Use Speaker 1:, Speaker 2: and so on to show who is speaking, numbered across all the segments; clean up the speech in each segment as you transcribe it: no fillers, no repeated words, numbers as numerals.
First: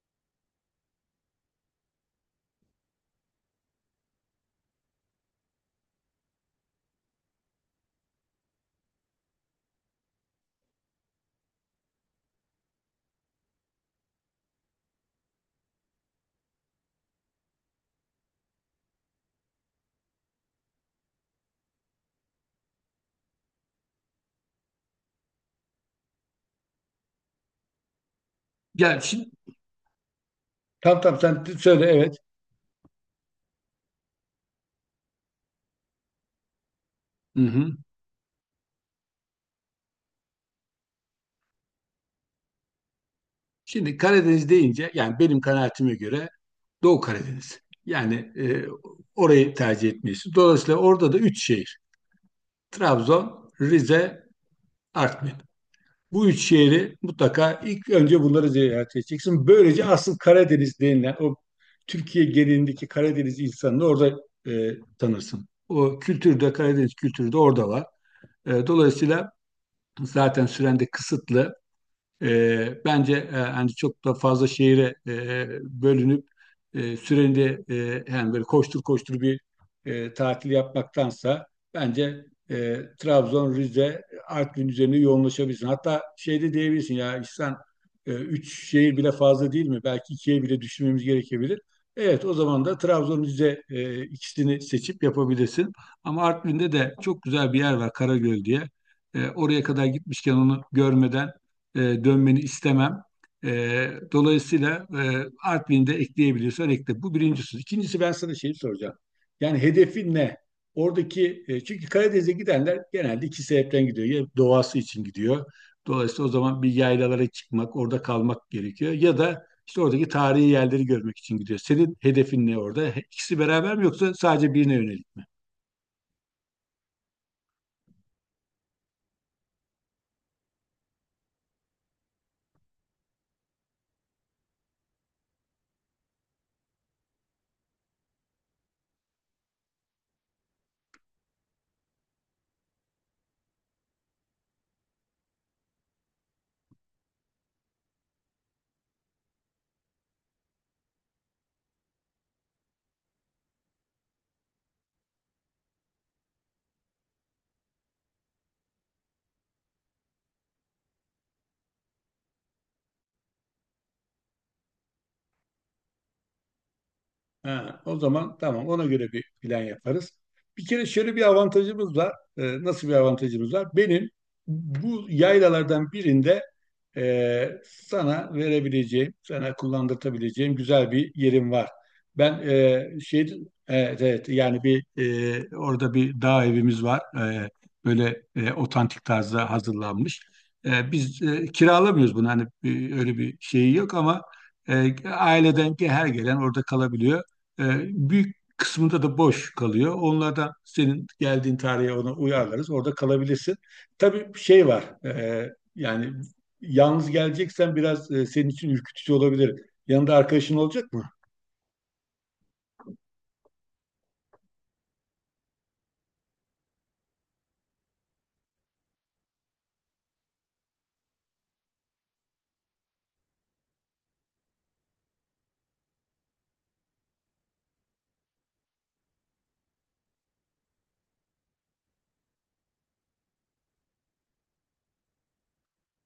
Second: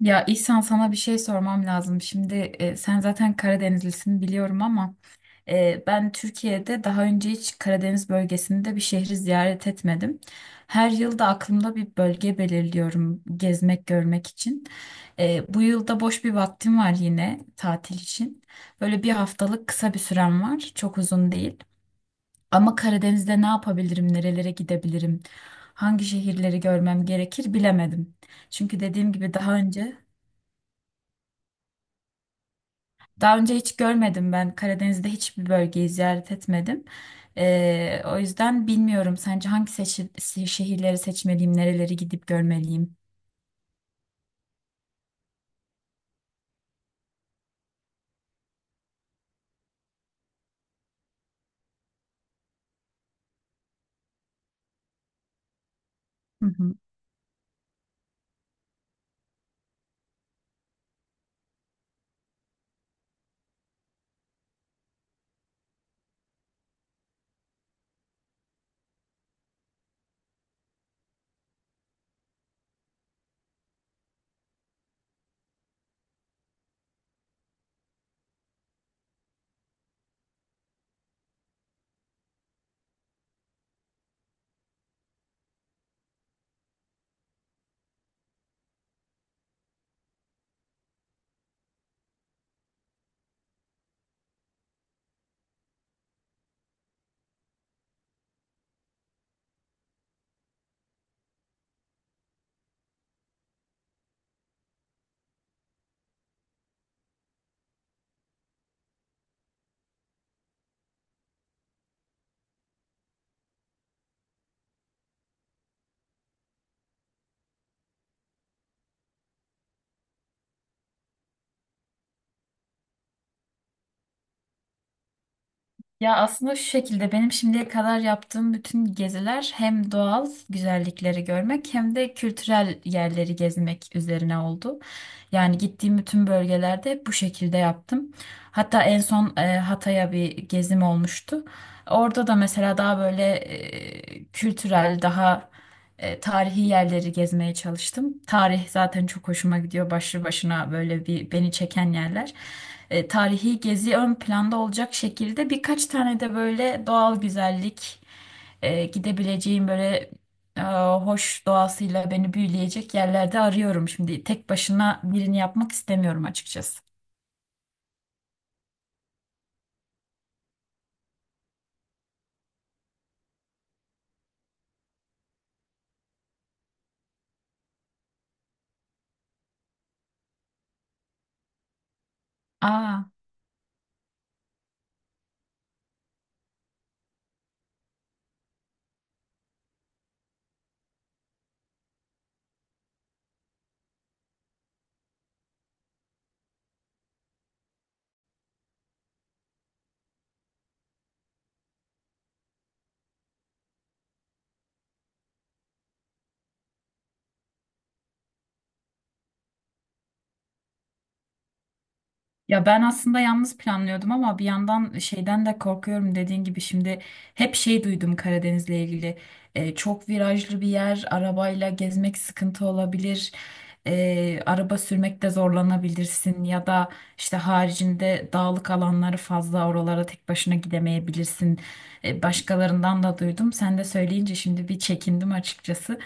Speaker 1: Ya İhsan sana bir şey sormam lazım. Şimdi sen zaten Karadenizlisin biliyorum ama ben Türkiye'de daha önce hiç Karadeniz bölgesinde bir şehri ziyaret etmedim. Her yıl da aklımda bir bölge belirliyorum gezmek görmek için. Bu yılda boş bir vaktim var yine tatil için. Böyle bir haftalık kısa bir sürem var. Çok uzun değil. Ama Karadeniz'de ne yapabilirim, nerelere gidebilirim, hangi şehirleri görmem gerekir bilemedim. Çünkü
Speaker 2: Ya
Speaker 1: dediğim
Speaker 2: şimdi
Speaker 1: gibi daha önce
Speaker 2: tamam, tamam, sen söyle, evet.
Speaker 1: daha önce hiç görmedim ben. Karadeniz'de hiçbir bölgeyi ziyaret etmedim.
Speaker 2: Hı hı.
Speaker 1: O yüzden bilmiyorum. Sence hangi şehirleri seçmeliyim, nereleri gidip görmeliyim?
Speaker 2: Şimdi Karadeniz deyince yani benim kanaatime göre Doğu Karadeniz. Yani e, orayı tercih etmeyiz. Dolayısıyla orada da üç şehir. Trabzon, Rize, Artvin. Bu üç
Speaker 1: Hı hı.
Speaker 2: şehri mutlaka ilk önce bunları ziyaret edeceksin. Böylece asıl Karadeniz denilen o Türkiye genelindeki Karadeniz insanını orada tanırsın. O kültürde Karadeniz kültürü de orada var. Dolayısıyla zaten süren de kısıtlı. Bence hani çok da fazla şehire bölünüp süreni de yani böyle koştur koştur bir tatil yapmaktansa bence Trabzon, Rize, Artvin üzerine yoğunlaşabilirsin. Hatta şey de diyebilirsin: ya İhsan, üç şehir bile fazla değil mi? Belki ikiye bile düşünmemiz gerekebilir. Evet, o zaman da Trabzon, Rize, ikisini seçip yapabilirsin. Ama Artvin'de de çok güzel bir yer var, Karagöl diye. Oraya kadar gitmişken onu görmeden dönmeni istemem. Dolayısıyla Artvin'i de ekleyebiliyorsan ekle. Bu birincisi. İkincisi ben sana şeyi soracağım. Yani hedefin ne? Çünkü Karadeniz'e gidenler genelde iki sebepten gidiyor. Ya doğası için gidiyor. Dolayısıyla o zaman bir yaylalara çıkmak, orada kalmak gerekiyor. Ya da işte oradaki tarihi yerleri görmek için gidiyor. Senin hedefin ne orada? İkisi beraber mi yoksa sadece birine yönelik mi?
Speaker 1: Ya aslında şu şekilde benim şimdiye kadar yaptığım bütün geziler hem doğal güzellikleri görmek hem de kültürel yerleri gezmek üzerine oldu. Yani gittiğim bütün bölgelerde hep bu şekilde yaptım. Hatta en son Hatay'a bir gezim olmuştu. Orada da mesela daha böyle kültürel, daha tarihi yerleri gezmeye çalıştım. Tarih zaten çok hoşuma gidiyor. Başlı başına böyle bir beni çeken yerler. Tarihi gezi ön planda olacak şekilde birkaç tane de böyle doğal güzellik gidebileceğim böyle e, hoş doğasıyla beni büyüleyecek yerlerde arıyorum. Şimdi tek başına birini yapmak istemiyorum açıkçası.
Speaker 2: Ha, o zaman tamam, ona göre bir plan yaparız. Bir kere şöyle bir avantajımız var. Nasıl bir avantajımız var? Benim bu yaylalardan birinde sana verebileceğim, sana kullandırtabileceğim güzel bir yerim var. Ben e,
Speaker 1: Aa.
Speaker 2: şey, evet, evet, orada bir dağ evimiz var. Böyle otantik tarzda hazırlanmış. Kiralamıyoruz bunu, öyle bir şeyi yok ama aileden ki her gelen orada kalabiliyor. Ee, büyük kısmında da boş kalıyor. Onlardan senin geldiğin tarihe ona uyarlarız. Orada kalabilirsin. Tabii şey var. Yani yalnız geleceksen biraz senin için ürkütücü olabilir. Yanında arkadaşın olacak mı?
Speaker 1: Ya ben aslında yalnız planlıyordum ama bir yandan şeyden de korkuyorum dediğin gibi şimdi hep şey duydum Karadeniz'le ilgili. Çok virajlı bir yer, arabayla gezmek sıkıntı olabilir. Araba sürmekte zorlanabilirsin ya da işte haricinde dağlık alanları fazla, oralara tek başına gidemeyebilirsin. Başkalarından da duydum, sen de söyleyince şimdi bir çekindim açıkçası.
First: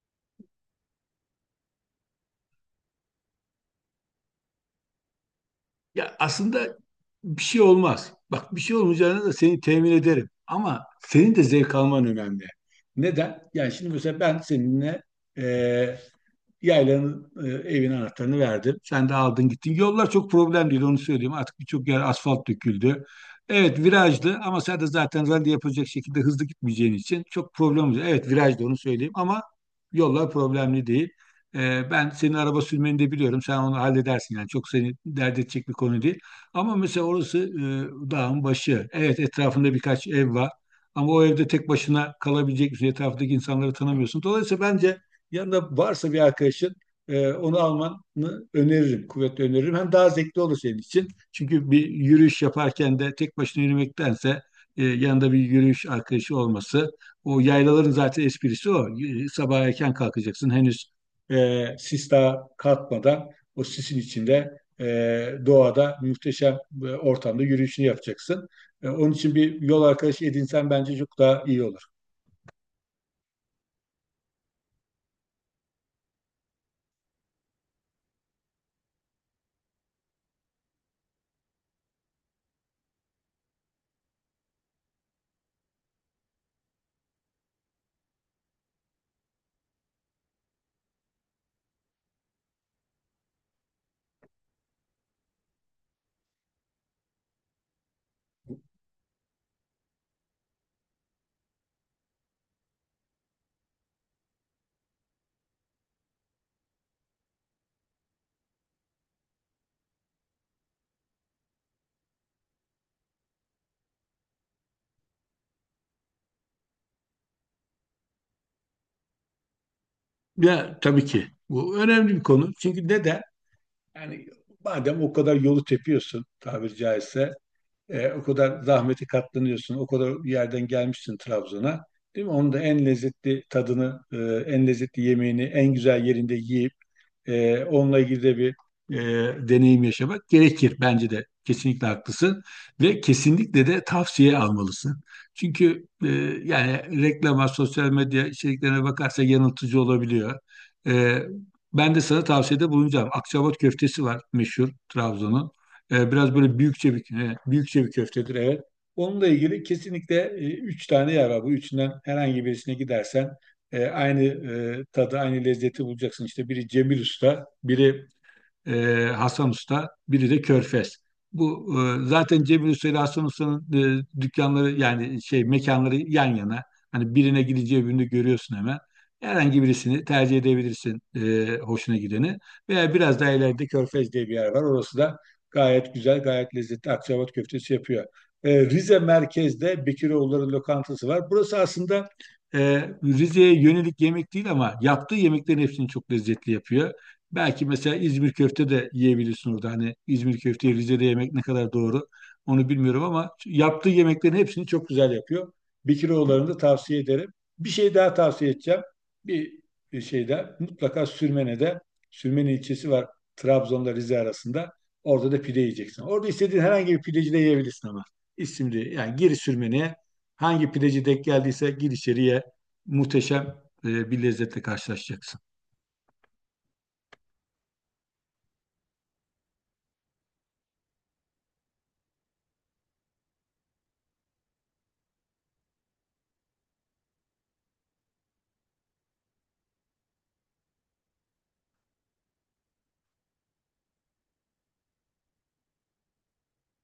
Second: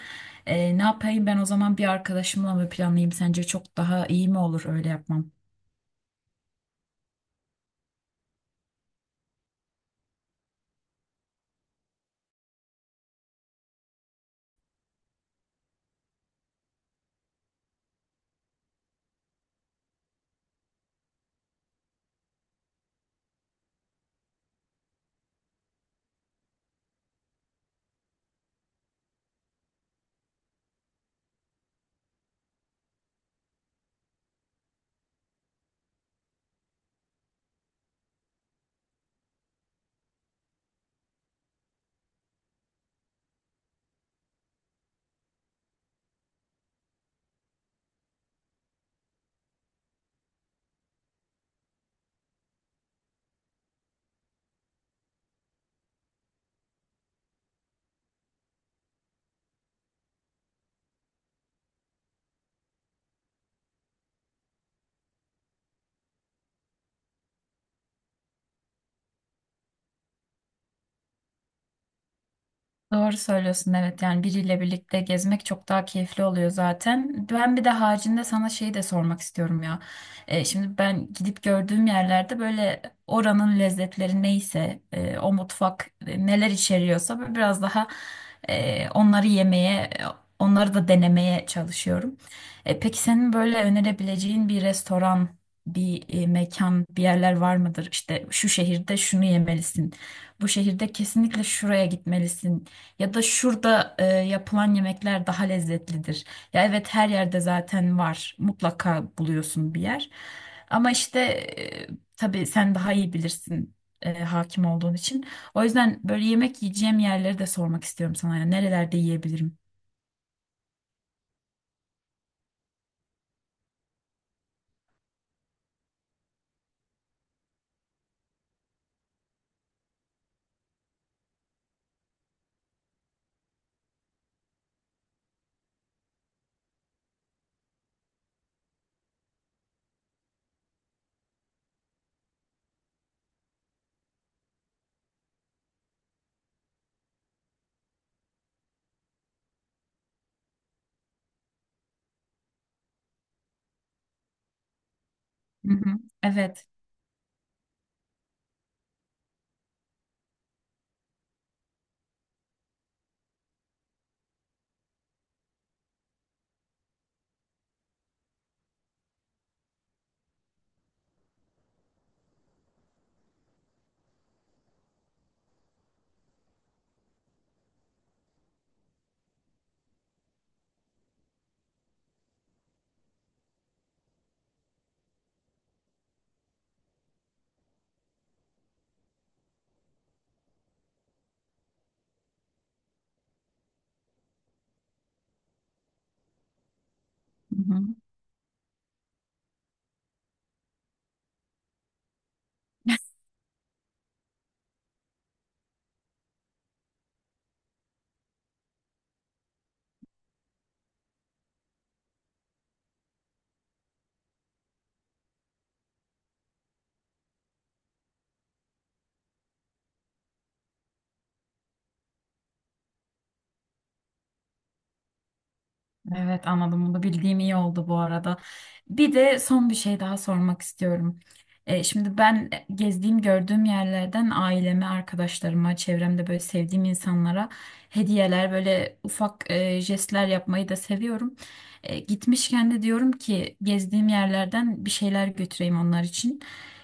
Speaker 1: Ne yapayım ben o zaman, bir arkadaşımla mı planlayayım, sence çok daha iyi mi olur öyle yapmam?
Speaker 2: Ya aslında bir şey olmaz. Bak, bir şey olmayacağını da seni temin ederim. Ama senin de zevk alman önemli. Neden? Yani şimdi mesela ben seninle e, yaylanın, evin anahtarını verdim. Sen de aldın gittin. Yollar çok problem değil, onu söyleyeyim. Artık birçok yer asfalt döküldü. Evet, virajlı ama sen de zaten rally yapacak şekilde hızlı gitmeyeceğin için çok problem olacak. Evet, virajlı, onu söyleyeyim ama yollar problemli değil. Ben senin araba sürmeni de biliyorum. Sen onu halledersin yani. Çok seni dert edecek bir konu değil. Ama mesela orası dağın başı. Evet, etrafında birkaç ev var. Ama o evde tek başına kalabilecek bir şey. Etrafındaki insanları tanımıyorsun. Dolayısıyla bence yanında varsa bir arkadaşın, onu almanı öneririm, kuvvetle öneririm. Hem daha zevkli olur senin için. Çünkü bir yürüyüş yaparken de tek başına yürümektense yanında bir yürüyüş arkadaşı olması. O yaylaların zaten esprisi o. Sabah erken kalkacaksın. Henüz sis daha kalkmadan o sisin içinde, doğada muhteşem ortamda yürüyüşünü yapacaksın. Onun için bir yol arkadaşı edinsen bence çok daha iyi olur.
Speaker 1: Doğru söylüyorsun, evet, yani biriyle birlikte gezmek çok daha keyifli oluyor zaten. Ben bir de haricinde sana şeyi de sormak istiyorum ya. Şimdi ben gidip gördüğüm yerlerde böyle oranın lezzetleri neyse o mutfak neler içeriyorsa böyle biraz daha onları yemeye, onları da denemeye çalışıyorum. Peki senin böyle önerebileceğin bir restoran, bir mekan, bir yerler var mıdır? İşte şu şehirde şunu yemelisin. Bu şehirde kesinlikle şuraya gitmelisin ya da şurada yapılan yemekler daha lezzetlidir. Ya evet, her yerde zaten var. Mutlaka buluyorsun bir yer. Ama işte, tabii sen daha iyi bilirsin hakim olduğun için. O yüzden böyle yemek yiyeceğim yerleri de sormak istiyorum sana. Ya nerelerde yiyebilirim?
Speaker 2: Ya tabii ki. Bu önemli bir konu. Çünkü neden? Yani madem o kadar yolu tepiyorsun, tabiri caizse, o kadar zahmeti katlanıyorsun, o kadar yerden gelmişsin Trabzon'a, değil mi? Onun da en lezzetli tadını, en lezzetli yemeğini, en güzel yerinde yiyip onunla ilgili de bir e, deneyim yaşamak gerekir. Bence de kesinlikle haklısın ve kesinlikle de tavsiye almalısın. Çünkü yani reklama, sosyal medya içeriklerine bakarsa yanıltıcı olabiliyor. E, ben de sana tavsiyede bulunacağım. Akçaabat köftesi var, meşhur Trabzon'un.
Speaker 1: Hı hı.
Speaker 2: Biraz böyle
Speaker 1: Evet.
Speaker 2: büyükçe bir, büyükçe bir köftedir evet. Onunla ilgili kesinlikle üç tane yer var. Bu üçünden herhangi birisine gidersen aynı tadı, aynı lezzeti bulacaksın. İşte biri Cemil Usta, biri e, Hasan Usta, biri de Körfez. Bu zaten Cemil Usta ile Hasan Usta'nın dükkanları, yani şey, mekanları yan yana. Hani birine gideceği birini görüyorsun hemen. Herhangi birisini tercih edebilirsin, hoşuna gideni. Veya biraz daha ileride Körfez diye bir yer var. Orası da gayet güzel, gayet lezzetli akçaabat köftesi yapıyor. Rize merkezde Bekiroğulları lokantası var. Burası aslında e, Rize'ye yönelik yemek değil ama yaptığı yemeklerin hepsini çok lezzetli yapıyor. Belki mesela İzmir köfte de yiyebilirsin orada. Hani İzmir köfteyi Rize'de yemek ne kadar doğru onu bilmiyorum ama yaptığı yemeklerin hepsini çok güzel yapıyor. Bekiroğulları'nı da tavsiye ederim. Bir şey daha tavsiye edeceğim. Bir, bir şey daha: mutlaka Sürmene'de, Sürmene ilçesi var Trabzon'da Rize arasında. Orada da pide yiyeceksin. Orada istediğin herhangi bir pideci de yiyebilirsin ama. İsimli yani, gir Sürmene'ye, hangi pideci denk geldiyse gir içeriye, muhteşem bir lezzetle karşılaşacaksın.
Speaker 1: Evet anladım, bunu bildiğim iyi oldu bu arada. Bir de son bir şey daha sormak istiyorum. Şimdi ben gezdiğim gördüğüm yerlerden aileme, arkadaşlarıma, çevremde böyle sevdiğim insanlara hediyeler, böyle ufak jestler yapmayı da seviyorum. Gitmişken de diyorum ki gezdiğim yerlerden bir şeyler götüreyim onlar için.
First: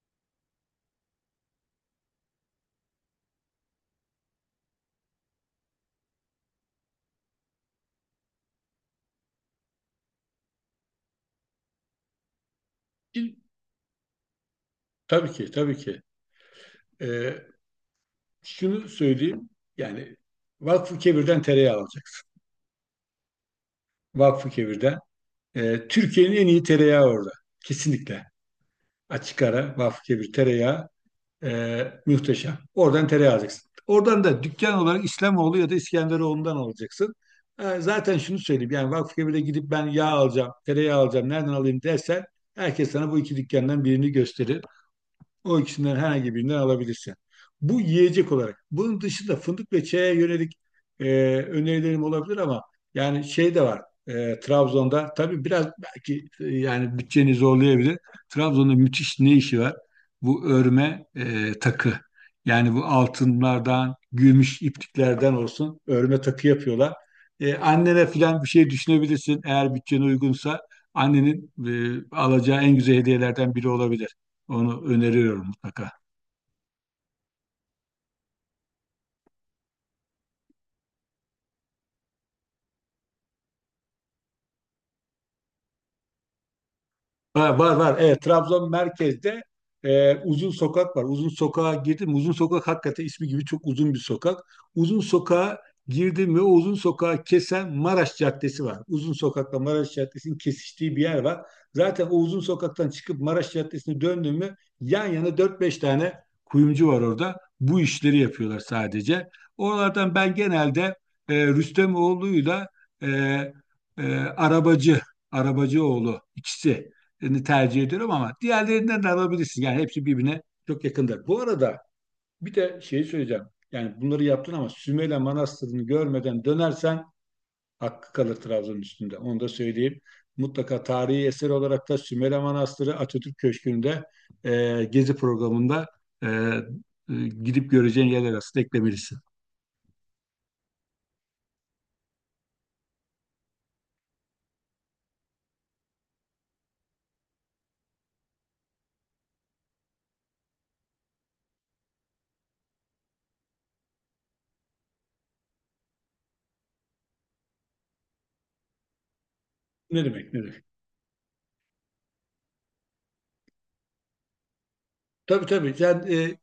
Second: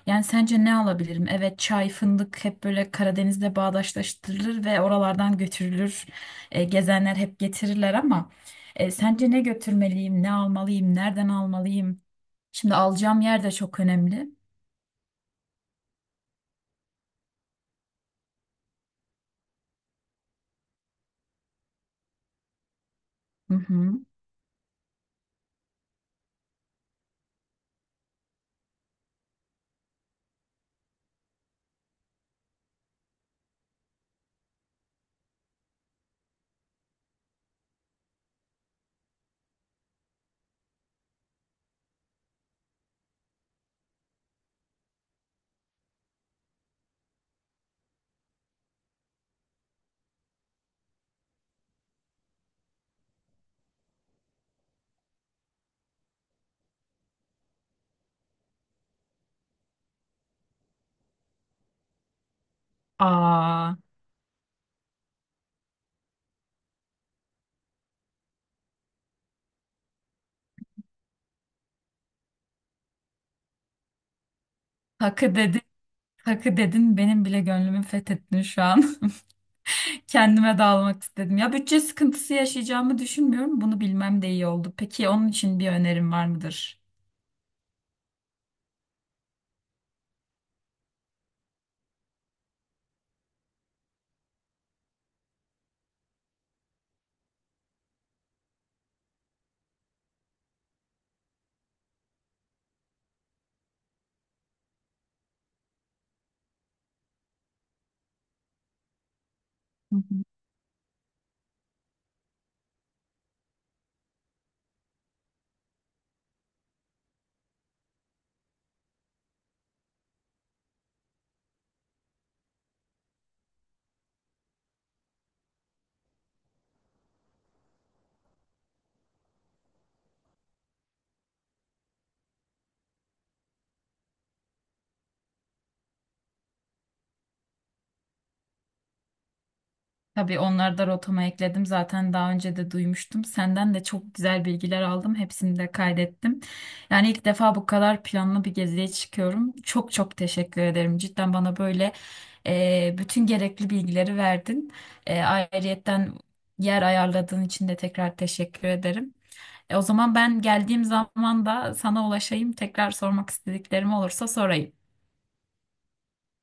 Speaker 1: Yani sence ne alabilirim? Evet, çay, fındık hep böyle Karadeniz'de bağdaştırılır ve oralardan götürülür. Gezenler hep getirirler ama. Sence ne götürmeliyim, ne almalıyım, nereden almalıyım? Şimdi alacağım yer de çok önemli.
Speaker 2: Tabii ki, tabii ki. Ee, şunu söyleyeyim. Yani Vakfıkebir'den tereyağı alacaksın.
Speaker 1: Hı hı.
Speaker 2: Vakfıkebir'den. Türkiye'nin en iyi tereyağı orada. Kesinlikle. Açık ara Vakfıkebir tereyağı muhteşem. Oradan tereyağı alacaksın. Oradan da dükkan olarak İslamoğlu ya da İskenderoğlu'ndan alacaksın. Zaten şunu söyleyeyim. Yani Vakfıkebir'e gidip ben yağ alacağım, tereyağı alacağım, nereden alayım dersen, herkes sana bu iki dükkandan birini gösterir. O ikisinden herhangi birinden alabilirsin. Bu yiyecek olarak. Bunun dışında fındık ve çaya yönelik e, önerilerim olabilir ama yani şey de var. Trabzon'da tabii biraz belki yani bütçeni zorlayabilir. Trabzon'da müthiş ne işi var? Bu örme takı. Yani bu
Speaker 1: Aa,
Speaker 2: altınlardan, gümüş ipliklerden olsun örme takı yapıyorlar. Annene falan bir şey düşünebilirsin eğer bütçene uygunsa. Annenin alacağı en güzel hediyelerden biri olabilir. Onu
Speaker 1: hakkı
Speaker 2: öneriyorum
Speaker 1: dedin,
Speaker 2: mutlaka.
Speaker 1: hakkı dedin, benim bile gönlümü fethettin şu an. Kendime de almak istedim. Ya bütçe sıkıntısı yaşayacağımı düşünmüyorum. Bunu bilmem de iyi oldu. Peki onun için bir önerim var mıdır?
Speaker 2: Ha, var var. Evet, Trabzon merkezde uzun sokak var. Uzun sokağa girdim. Uzun sokak hakikaten ismi gibi çok uzun bir sokak. Uzun sokağa girdim ve o uzun sokağı kesen Maraş Caddesi var. Uzun sokakla Maraş Caddesi'nin kesiştiği bir yer var. Zaten o uzun sokaktan çıkıp Maraş Caddesi'ne döndüm mü yan yana dört beş tane kuyumcu var orada. Bu işleri yapıyorlar sadece.
Speaker 1: Hı hı.
Speaker 2: Oralardan ben genelde Rüstemoğlu'yla e, e, Arabacı, Arabacıoğlu, ikisi tercih ediyorum ama diğerlerinden de alabilirsin. Yani hepsi birbirine çok yakındır. Bu arada bir de şeyi söyleyeceğim. Yani bunları yaptın ama Sümele Manastırı'nı görmeden dönersen hakkı kalır Trabzon'un üstünde. Onu da söyleyeyim. Mutlaka tarihi eser olarak da Sümele Manastırı, Atatürk Köşkü'nde gezi programında, e, e, gidip göreceğin yerler arasında eklemelisin.
Speaker 1: Tabii onları da rotama ekledim. Zaten daha önce de duymuştum. Senden de çok güzel bilgiler aldım. Hepsini de kaydettim. Yani ilk defa bu kadar planlı bir geziye çıkıyorum. Çok çok teşekkür ederim. Cidden bana böyle bütün gerekli bilgileri verdin. Ayrıyetten yer ayarladığın için de tekrar teşekkür ederim. O
Speaker 2: Ne
Speaker 1: zaman
Speaker 2: demek, ne
Speaker 1: ben
Speaker 2: demek.
Speaker 1: geldiğim zaman da sana ulaşayım. Tekrar sormak istediklerim olursa sorayım.
Speaker 2: Tabii, tabii.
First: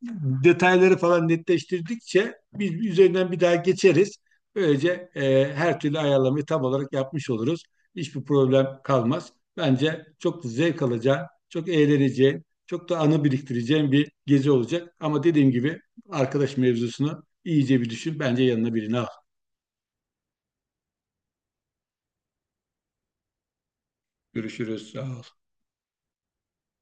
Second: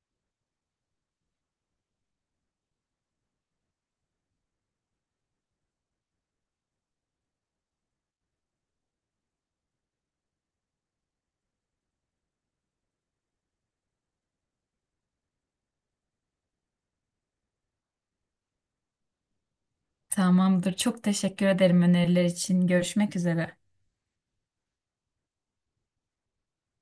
Speaker 2: Detayları falan netleştirdikçe biz üzerinden bir daha geçeriz. Böylece her türlü ayarlamayı tam olarak yapmış oluruz. Hiçbir problem kalmaz. Bence çok zevk alacağın, çok eğleneceğin, çok da anı biriktireceğin bir gezi olacak. Ama dediğim gibi arkadaş mevzusunu iyice bir düşün. Bence yanına birini al.
Speaker 1: Tamamdır. Çok teşekkür ederim öneriler için. Görüşmek üzere.
Speaker 2: Görüşürüz. Sağ ol.